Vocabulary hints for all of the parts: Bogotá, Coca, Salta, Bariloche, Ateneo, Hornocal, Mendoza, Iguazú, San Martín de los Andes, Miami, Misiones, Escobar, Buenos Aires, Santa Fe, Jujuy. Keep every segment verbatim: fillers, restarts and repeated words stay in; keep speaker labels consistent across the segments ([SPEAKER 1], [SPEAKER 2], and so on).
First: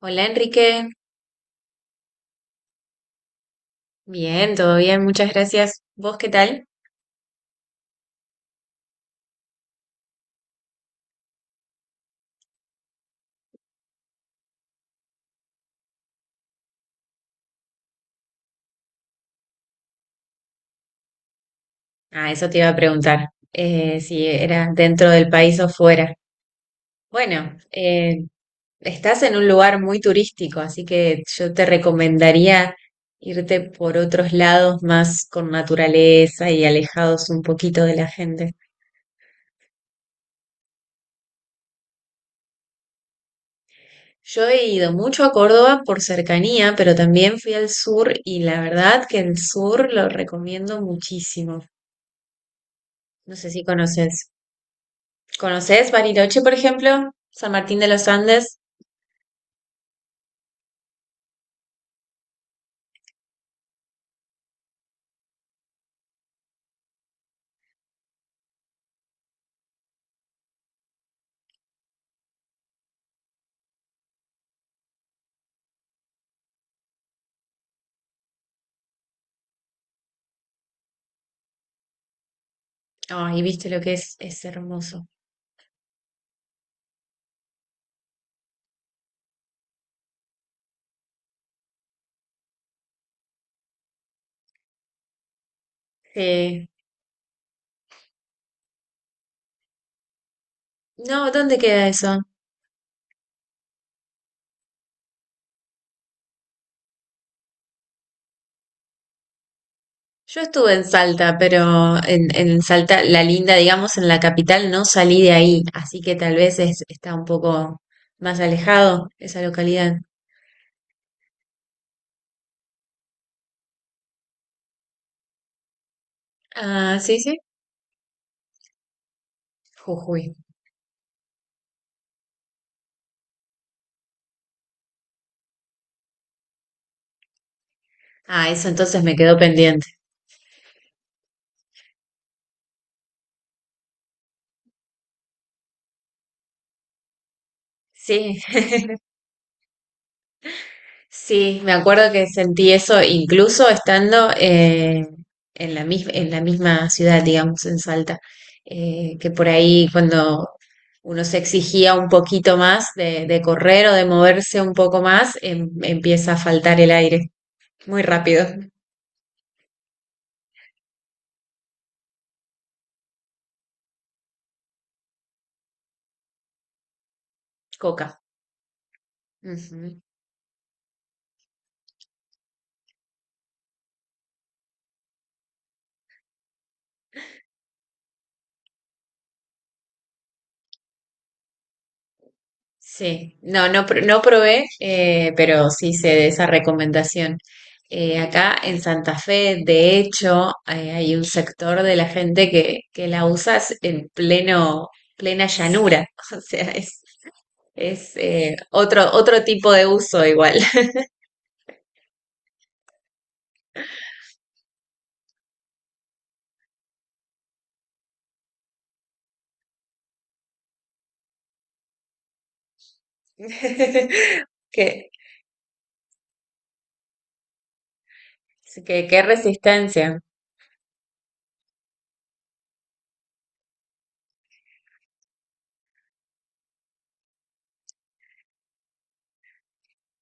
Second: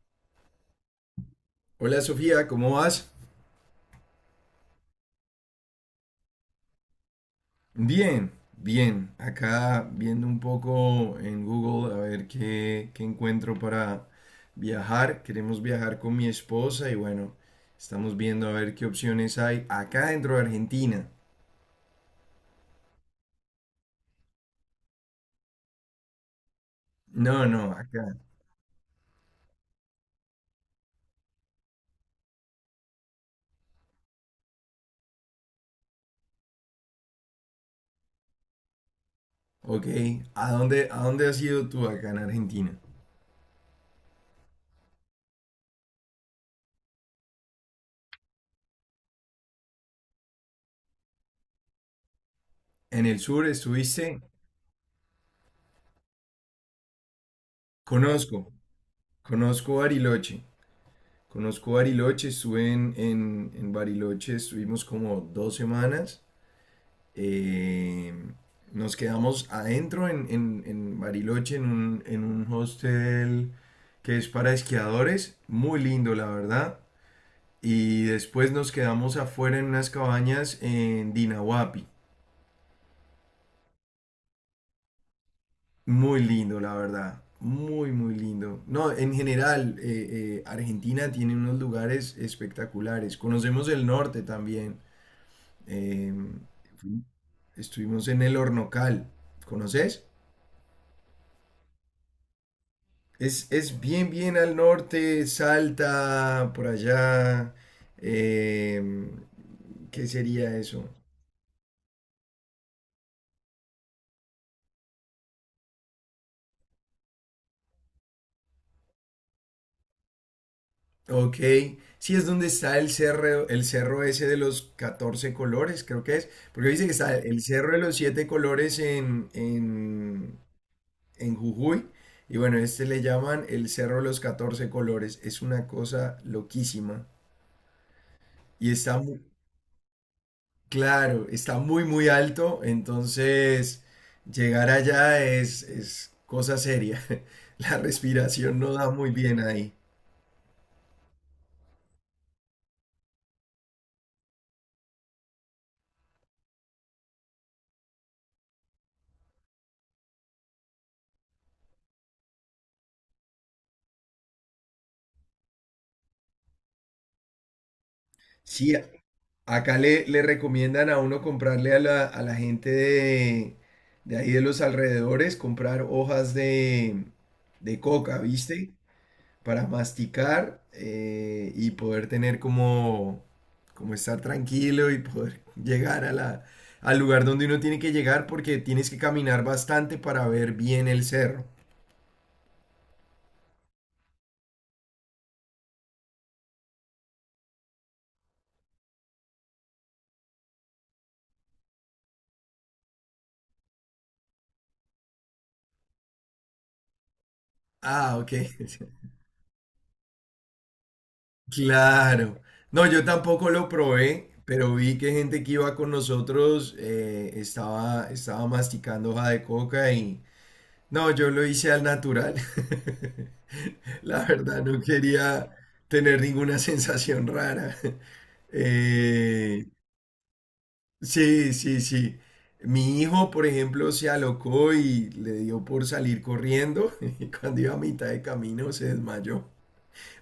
[SPEAKER 1] Hola, Enrique.
[SPEAKER 2] Hola Sofía, ¿cómo vas?
[SPEAKER 1] Bien, todo bien, muchas gracias. ¿Vos qué tal?
[SPEAKER 2] Bien, bien. Acá viendo un poco en Google a ver qué, qué encuentro para viajar. Queremos viajar con mi esposa y bueno, estamos viendo a ver qué opciones hay acá dentro de Argentina.
[SPEAKER 1] Ah, eso te iba a preguntar, eh, si era dentro del país o fuera.
[SPEAKER 2] No,
[SPEAKER 1] Bueno,
[SPEAKER 2] no, acá.
[SPEAKER 1] eh, estás en un lugar muy turístico, así que yo te recomendaría irte por otros lados más con naturaleza y alejados un poquito de la gente.
[SPEAKER 2] Ok. ¿A dónde, a dónde has ido tú acá en Argentina?
[SPEAKER 1] Yo he ido mucho a Córdoba por cercanía, pero también fui al sur y la verdad que el sur lo recomiendo muchísimo.
[SPEAKER 2] En el
[SPEAKER 1] No
[SPEAKER 2] sur
[SPEAKER 1] sé si
[SPEAKER 2] estuviste.
[SPEAKER 1] conoces. ¿Conoces Bariloche, por ejemplo? San Martín de los
[SPEAKER 2] Conozco,
[SPEAKER 1] Andes.
[SPEAKER 2] conozco Bariloche. Conozco Bariloche, estuve en, en, en Bariloche, estuvimos como dos semanas. Eh, Nos quedamos adentro en, en- en Bariloche, en un, en un hostel que es para esquiadores, muy lindo la verdad. Y después nos quedamos afuera en unas cabañas en Dinahuapi,
[SPEAKER 1] Ay, viste lo que es, es hermoso.
[SPEAKER 2] muy lindo la verdad, muy muy lindo. No, en general, eh, eh, Argentina tiene unos lugares espectaculares. Conocemos el norte también. eh,
[SPEAKER 1] Eh,
[SPEAKER 2] fu- Estuvimos en el Hornocal, ¿conoces?
[SPEAKER 1] no, ¿dónde queda eso?
[SPEAKER 2] Es, es bien, bien al norte, Salta, por allá. eh, ¿Qué
[SPEAKER 1] Yo
[SPEAKER 2] sería
[SPEAKER 1] estuve en
[SPEAKER 2] eso?
[SPEAKER 1] Salta, pero en, en Salta, la linda, digamos, en la capital, no salí de ahí, así que tal vez es- está un poco más alejado esa localidad.
[SPEAKER 2] Ok, sí, es donde está el cerro, el cerro ese de los catorce colores, creo que es. Porque dice que
[SPEAKER 1] Ah,
[SPEAKER 2] está
[SPEAKER 1] sí, sí.
[SPEAKER 2] el cerro de los siete colores en,
[SPEAKER 1] Jujuy.
[SPEAKER 2] en, en Jujuy. Y bueno, este le llaman el cerro de los catorce colores. Es una cosa loquísima.
[SPEAKER 1] Ah, eso
[SPEAKER 2] Y
[SPEAKER 1] entonces
[SPEAKER 2] está,
[SPEAKER 1] me quedó pendiente.
[SPEAKER 2] claro, está muy, muy alto, entonces llegar allá es, es cosa seria. La
[SPEAKER 1] Sí,
[SPEAKER 2] respiración no da muy bien ahí.
[SPEAKER 1] sí, me acuerdo que sentí eso incluso estando eh, en la mis- en la misma ciudad, digamos, en Salta, eh, que por ahí cuando uno se exigía un poquito más de, de correr o de moverse un poco más, em- empieza a faltar el aire muy rápido.
[SPEAKER 2] Sí, a- Acá le, le recomiendan a uno comprarle a la, a la gente de, de ahí de los alrededores, comprar hojas de, de coca,
[SPEAKER 1] Coca.
[SPEAKER 2] ¿viste? Para masticar eh, y poder tener como, como estar tranquilo y poder llegar a la, al lugar donde uno tiene que llegar porque tienes que caminar bastante para ver bien el cerro.
[SPEAKER 1] Sí, no, no, pr- no probé, eh, pero sí sé de esa recomendación. Eh, acá en Santa Fe, de hecho, eh, hay un sector de la gente que, que la usa s- en pleno, plena llanura. O sea, es, es
[SPEAKER 2] Ah, ok.
[SPEAKER 1] eh, otro, otro tipo de uso igual.
[SPEAKER 2] Claro. No, yo tampoco lo probé, pero vi que gente que iba con nosotros eh, estaba, estaba masticando hoja de coca y... No, yo lo hice al natural. La verdad, no
[SPEAKER 1] Qué,
[SPEAKER 2] quería tener ninguna sensación rara.
[SPEAKER 1] qué, qué
[SPEAKER 2] Eh,
[SPEAKER 1] resistencia.
[SPEAKER 2] sí, sí, sí. Mi hijo, por ejemplo, se alocó y le dio por salir corriendo y cuando iba a mitad de camino se desmayó.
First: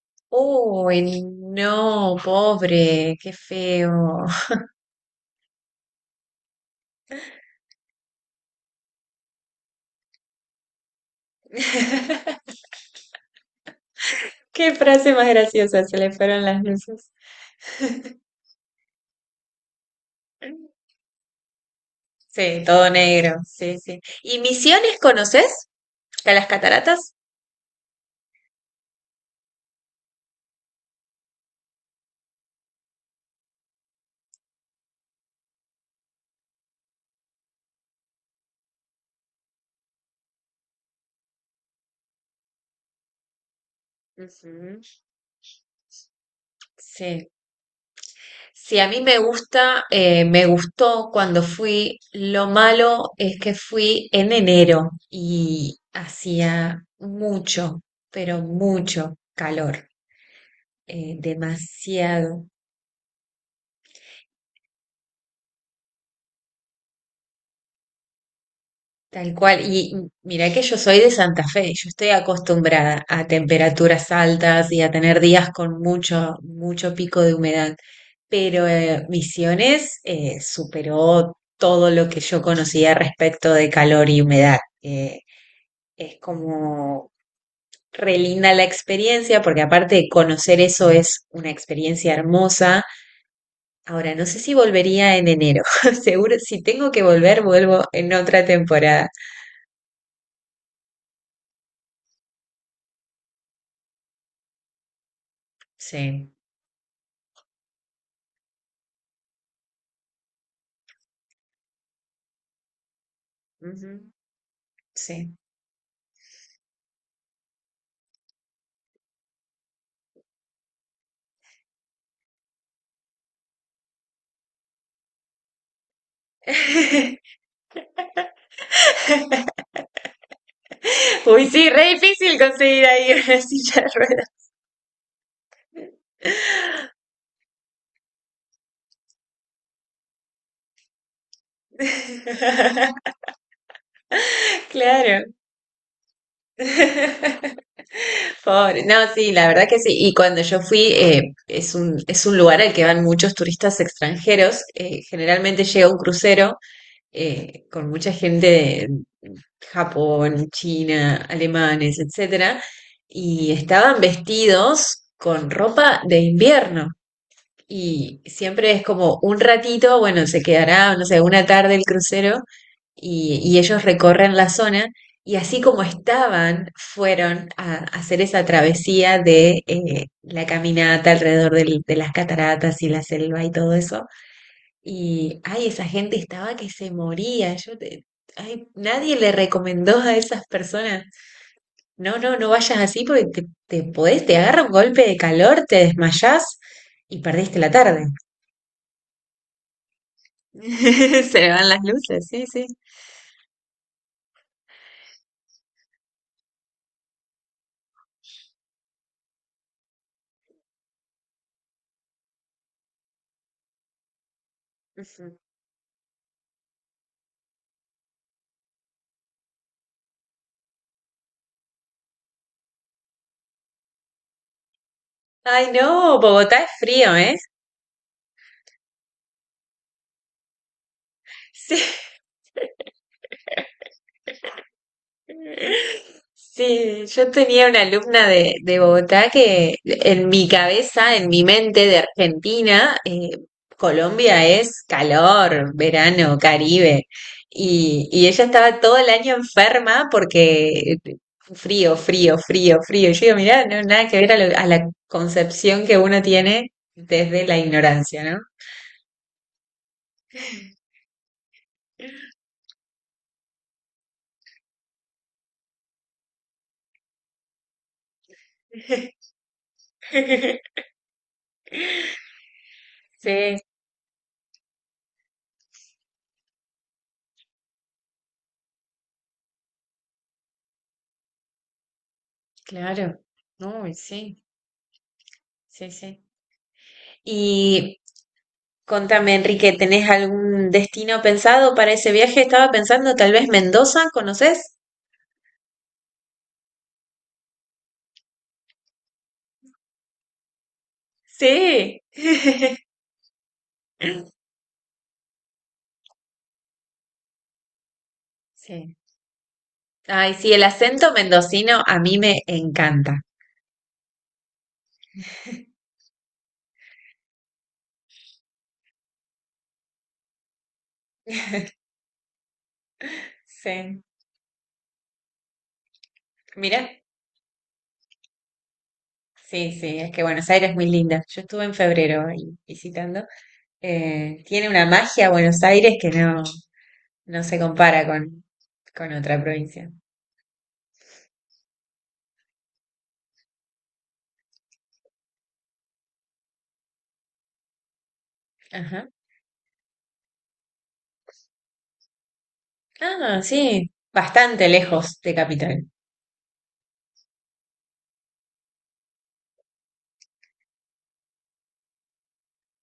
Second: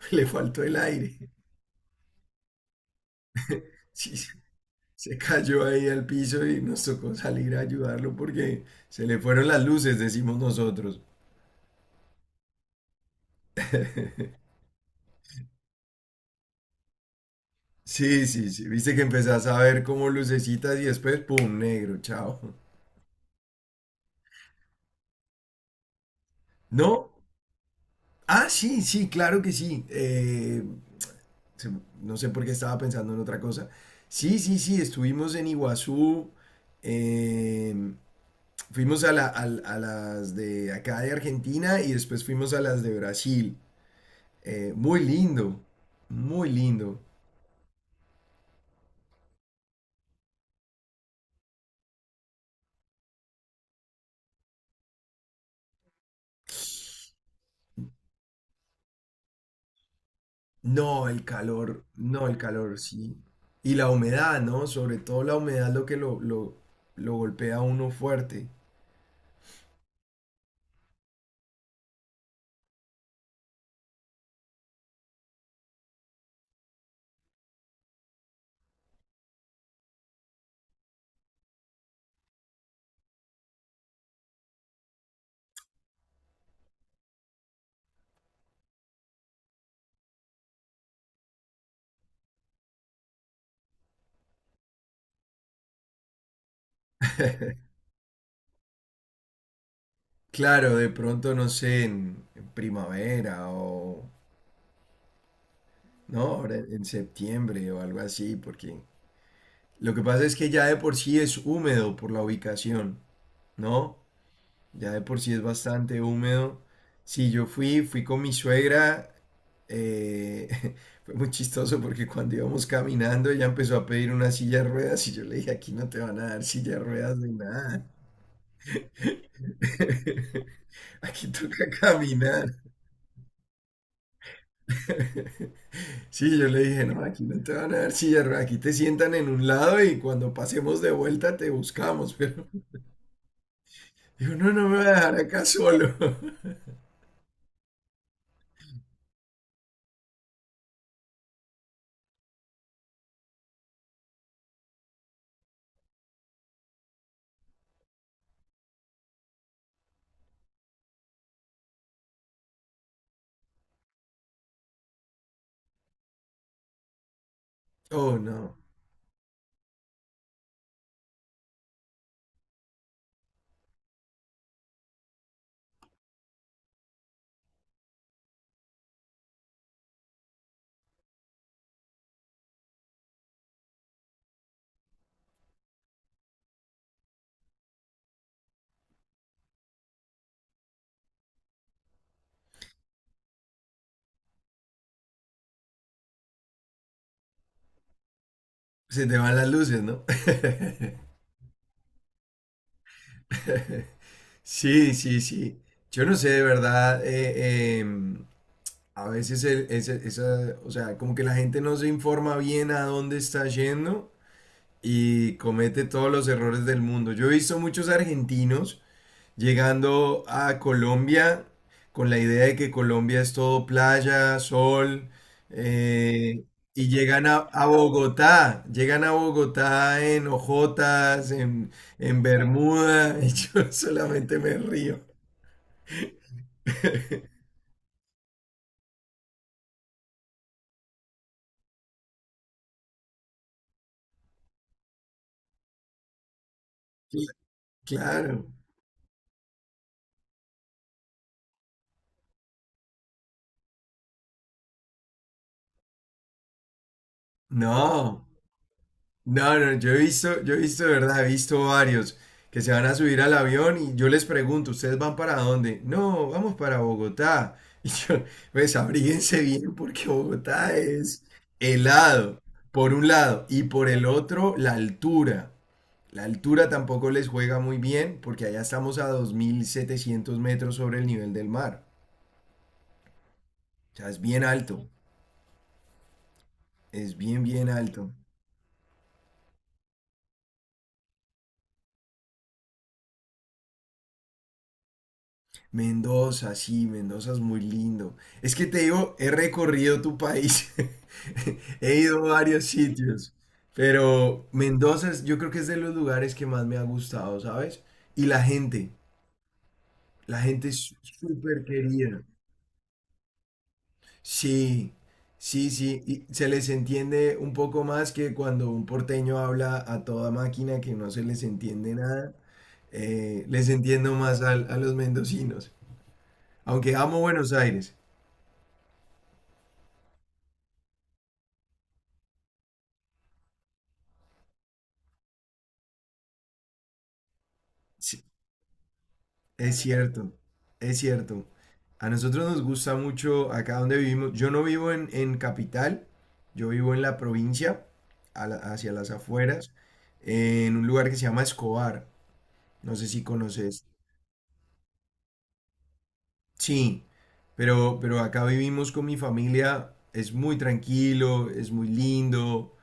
[SPEAKER 2] Le faltó el aire.
[SPEAKER 1] Uy, no, pobre, qué
[SPEAKER 2] Sí,
[SPEAKER 1] feo.
[SPEAKER 2] sí, se cayó ahí al piso y nos tocó salir a ayudarlo porque se le fueron las luces, decimos nosotros.
[SPEAKER 1] Qué frase más graciosa, se le fueron las luces.
[SPEAKER 2] Sí, sí, sí. Viste que empezás a ver como lucecitas y después, ¡pum!, negro, chao.
[SPEAKER 1] Sí, todo negro, sí, sí. ¿Y Misiones conoces? ¿A las
[SPEAKER 2] ¿No?
[SPEAKER 1] cataratas?
[SPEAKER 2] Ah, sí, sí, claro que sí. Eh, se- no sé por qué estaba pensando en otra cosa. Sí, sí, sí, estuvimos en Iguazú, eh, fuimos a, la- al- a las de acá de Argentina y después fuimos a las de Brasil. Eh,
[SPEAKER 1] Ujú,
[SPEAKER 2] muy lindo, muy lindo.
[SPEAKER 1] sí, sí, a mí me gusta, eh, me gustó cuando fui. Lo malo es que fui en enero y hacía mucho, pero mucho calor,
[SPEAKER 2] No,
[SPEAKER 1] eh,
[SPEAKER 2] el calor, no, el
[SPEAKER 1] demasiado.
[SPEAKER 2] calor, sí. Y la humedad, ¿no? Sobre todo la humedad lo que lo, lo, lo golpea a uno fuerte.
[SPEAKER 1] Tal cual. Y mira que yo soy de Santa Fe, yo estoy acostumbrada a temperaturas altas y a tener días con mucho, mucho pico de humedad, pero eh, Misiones eh, superó todo lo que yo conocía respecto de calor y humedad. Eh, es como re linda la experiencia, porque aparte de conocer eso es una experiencia hermosa. Ahora, no sé si volvería en enero. Seguro, si tengo que volver, vuelvo en otra temporada.
[SPEAKER 2] Claro, de pronto, no sé, en, en primavera o, ¿no?
[SPEAKER 1] Sí.
[SPEAKER 2] Ahora en septiembre o algo así, porque lo que pasa es que ya de por sí es húmedo por la ubicación, ¿no?
[SPEAKER 1] Ujú.
[SPEAKER 2] Ya de por
[SPEAKER 1] Sí.
[SPEAKER 2] sí es bastante húmedo. Sí, yo fui, fui con mi suegra. eh, Fue muy chistoso porque cuando íbamos caminando ella empezó a pedir una silla de ruedas y yo le dije, aquí no te van a dar silla de ruedas ni nada. Aquí
[SPEAKER 1] Uy, sí,
[SPEAKER 2] toca
[SPEAKER 1] re difícil
[SPEAKER 2] caminar.
[SPEAKER 1] conseguir ahí una silla de ruedas.
[SPEAKER 2] Sí, yo le dije, no, aquí no te van a dar silla de ruedas, aquí te sientan en un lado y cuando pasemos de vuelta te buscamos, pero digo, no, no me voy a dejar
[SPEAKER 1] Claro.
[SPEAKER 2] acá solo.
[SPEAKER 1] Pobre. No, sí, la verdad que sí. Y cuando yo fui, eh, es un, es un lugar al que van muchos turistas extranjeros. Eh, generalmente llega un crucero eh, con mucha gente de Japón, China, alemanes, etcétera, y estaban vestidos con ropa de invierno.
[SPEAKER 2] Oh,
[SPEAKER 1] Y
[SPEAKER 2] no.
[SPEAKER 1] siempre es como un ratito, bueno, se quedará, no sé, una tarde el crucero y, y ellos recorren la zona y así como estaban, fueron a, a hacer esa travesía de eh, la caminata alrededor del- de las cataratas y la selva y todo eso. Y, ay, esa gente estaba que se moría. Yo te- ay, nadie le recomendó a esas personas, no, no, no vayas así porque te, te podés, te agarra un golpe de calor, te desmayás y perdiste la tarde.
[SPEAKER 2] Se te van las luces, ¿no?
[SPEAKER 1] Se le van las luces, sí, sí.
[SPEAKER 2] Sí, sí, sí. Yo no sé, de verdad. Eh, em, a veces el- ese- esa, o sea, como que la gente no se informa bien a dónde está yendo y
[SPEAKER 1] Ujú.
[SPEAKER 2] comete todos los errores del mundo. Yo he visto muchos argentinos llegando a Colombia con la idea de que Colombia es todo playa, sol,
[SPEAKER 1] Ay, no,
[SPEAKER 2] eh,
[SPEAKER 1] Bogotá es
[SPEAKER 2] y
[SPEAKER 1] frío,
[SPEAKER 2] llegan
[SPEAKER 1] ¿eh?
[SPEAKER 2] a, a Bogotá, llegan a Bogotá en ojotas, en,
[SPEAKER 1] Sí,
[SPEAKER 2] en Bermuda, y yo solamente me río.
[SPEAKER 1] sí, yo tenía una alumna de, de Bogotá que en mi cabeza, en mi mente de Argentina, eh, Colombia es calor, verano, Caribe.
[SPEAKER 2] Cl-
[SPEAKER 1] Y, y ella
[SPEAKER 2] Claro,
[SPEAKER 1] estaba todo el año enferma porque frío, frío, frío, frío. Y yo digo, mirá, no, nada que ver a, lo- a la concepción que uno tiene desde la
[SPEAKER 2] no.
[SPEAKER 1] ignorancia, ¿no?
[SPEAKER 2] No, no, yo he visto, yo he visto, de verdad, he visto varios que se van a subir al avión y yo les pregunto, ¿ustedes van para dónde? No, vamos para Bogotá. Y yo, pues abríguense bien porque Bogotá es helado, por un lado,
[SPEAKER 1] Sí,
[SPEAKER 2] y por el otro, la altura. La altura tampoco les juega muy bien porque allá estamos a dos mil setecientos metros sobre el nivel del mar.
[SPEAKER 1] claro. No, y
[SPEAKER 2] O sea, es
[SPEAKER 1] sí,
[SPEAKER 2] bien alto,
[SPEAKER 1] sí, sí.
[SPEAKER 2] es bien, bien
[SPEAKER 1] Y
[SPEAKER 2] alto.
[SPEAKER 1] contame, Enrique, ¿tenés algún destino pensado para ese viaje? Estaba pensando, tal vez Mendoza, ¿conoces?
[SPEAKER 2] Mendoza, sí, Mendoza es muy lindo. Es que te digo, he recorrido tu país, he
[SPEAKER 1] Sí.
[SPEAKER 2] ido a varios sitios, pero Mendoza es- yo creo que es de los lugares que más me ha gustado, ¿sabes? Y la gente,
[SPEAKER 1] Sí. Ay,
[SPEAKER 2] la
[SPEAKER 1] sí, el
[SPEAKER 2] gente es
[SPEAKER 1] acento
[SPEAKER 2] súper
[SPEAKER 1] mendocino a mí
[SPEAKER 2] querida.
[SPEAKER 1] me encanta.
[SPEAKER 2] Sí, sí, sí, y se les entiende un poco más que cuando un porteño habla a toda máquina que no se les entiende nada. Eh, les
[SPEAKER 1] Sí.
[SPEAKER 2] entiendo más al- a los mendocinos,
[SPEAKER 1] Mira.
[SPEAKER 2] aunque amo Buenos Aires.
[SPEAKER 1] Sí, sí, es que Buenos Aires es muy linda. Yo estuve en febrero ahí visitando. Eh, tiene una magia Buenos Aires que no, no se compara
[SPEAKER 2] Sí,
[SPEAKER 1] con, con otra
[SPEAKER 2] es
[SPEAKER 1] provincia.
[SPEAKER 2] cierto, es cierto. A nosotros nos gusta mucho acá donde vivimos. Yo no vivo en, en capital, yo vivo en la provincia, a la- hacia
[SPEAKER 1] Ajá.
[SPEAKER 2] las afueras, en un lugar que se llama Escobar. No sé si
[SPEAKER 1] Ah,
[SPEAKER 2] conoces.
[SPEAKER 1] sí, bastante lejos de Capital.
[SPEAKER 2] Sí, pero, pero acá vivimos con mi familia. Es muy tranquilo, es muy lindo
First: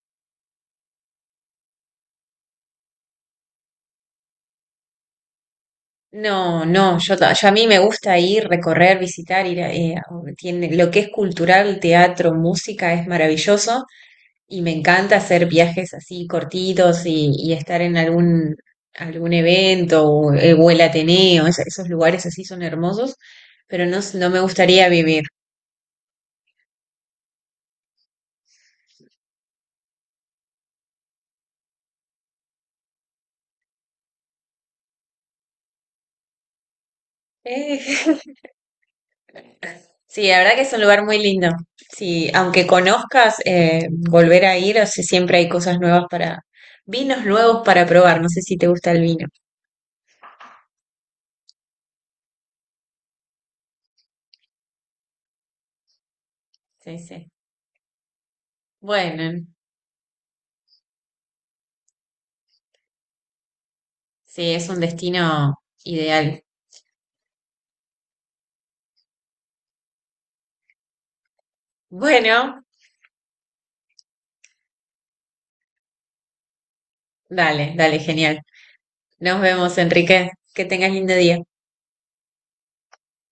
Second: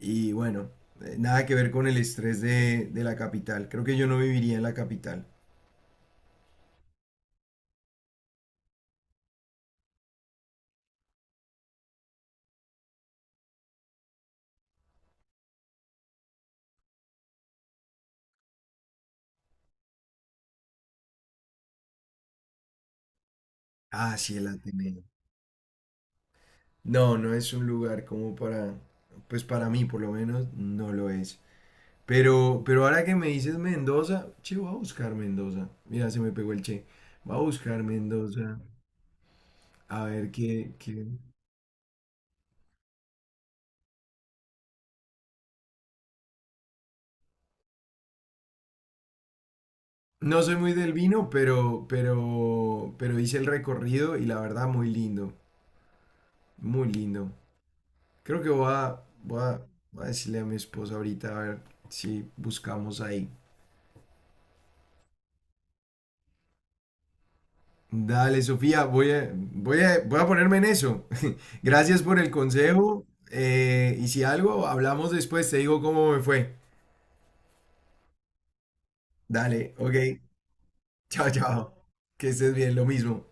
[SPEAKER 2] y bueno, eh, nada que ver con el estrés de, de la capital. Creo que yo no viviría en la capital.
[SPEAKER 1] No, no, yo, ta- yo a mí me gusta ir, recorrer, visitar, ir a, eh, a- tiene, lo que es cultural, teatro, música es maravilloso y me encanta hacer viajes así cortitos y, y estar en algún, algún evento o, eh, o el Ateneo, es- esos lugares así son hermosos, pero no, s-
[SPEAKER 2] Ah,
[SPEAKER 1] no
[SPEAKER 2] sí,
[SPEAKER 1] me
[SPEAKER 2] el
[SPEAKER 1] gustaría
[SPEAKER 2] Ateneo.
[SPEAKER 1] vivir.
[SPEAKER 2] No, no es un lugar como para, pues para mí por lo menos no lo es. Pero, pero ahora que me dices Mendoza, che, voy a buscar Mendoza. Mira, se me pegó el che. Voy a buscar Mendoza. A
[SPEAKER 1] Sí,
[SPEAKER 2] ver
[SPEAKER 1] la verdad que es
[SPEAKER 2] qué,
[SPEAKER 1] un lugar
[SPEAKER 2] qué-
[SPEAKER 1] muy lindo. Sí, aunque conozcas, eh, volver a ir, o sea, siempre hay cosas nuevas para, vinos nuevos para probar. No sé si te gusta el vino.
[SPEAKER 2] No soy muy del vino, pero, pero, pero hice el recorrido y la verdad muy lindo. Muy
[SPEAKER 1] Sí, sí.
[SPEAKER 2] lindo. Creo que voy a, voy
[SPEAKER 1] Bueno,
[SPEAKER 2] a, voy a decirle a mi esposa ahorita a ver si buscamos ahí.
[SPEAKER 1] sí, es un destino ideal.
[SPEAKER 2] Dale, Sofía, voy a, voy a, voy a ponerme en eso. Gracias por el
[SPEAKER 1] Bueno,
[SPEAKER 2] consejo. Eh, y si algo, hablamos después, te digo cómo me fue.
[SPEAKER 1] dale, dale, genial. Nos
[SPEAKER 2] Dale,
[SPEAKER 1] vemos,
[SPEAKER 2] ok.
[SPEAKER 1] Enrique. Que tengas lindo
[SPEAKER 2] Chao,
[SPEAKER 1] día.
[SPEAKER 2] chao. Que estés bien, lo mismo.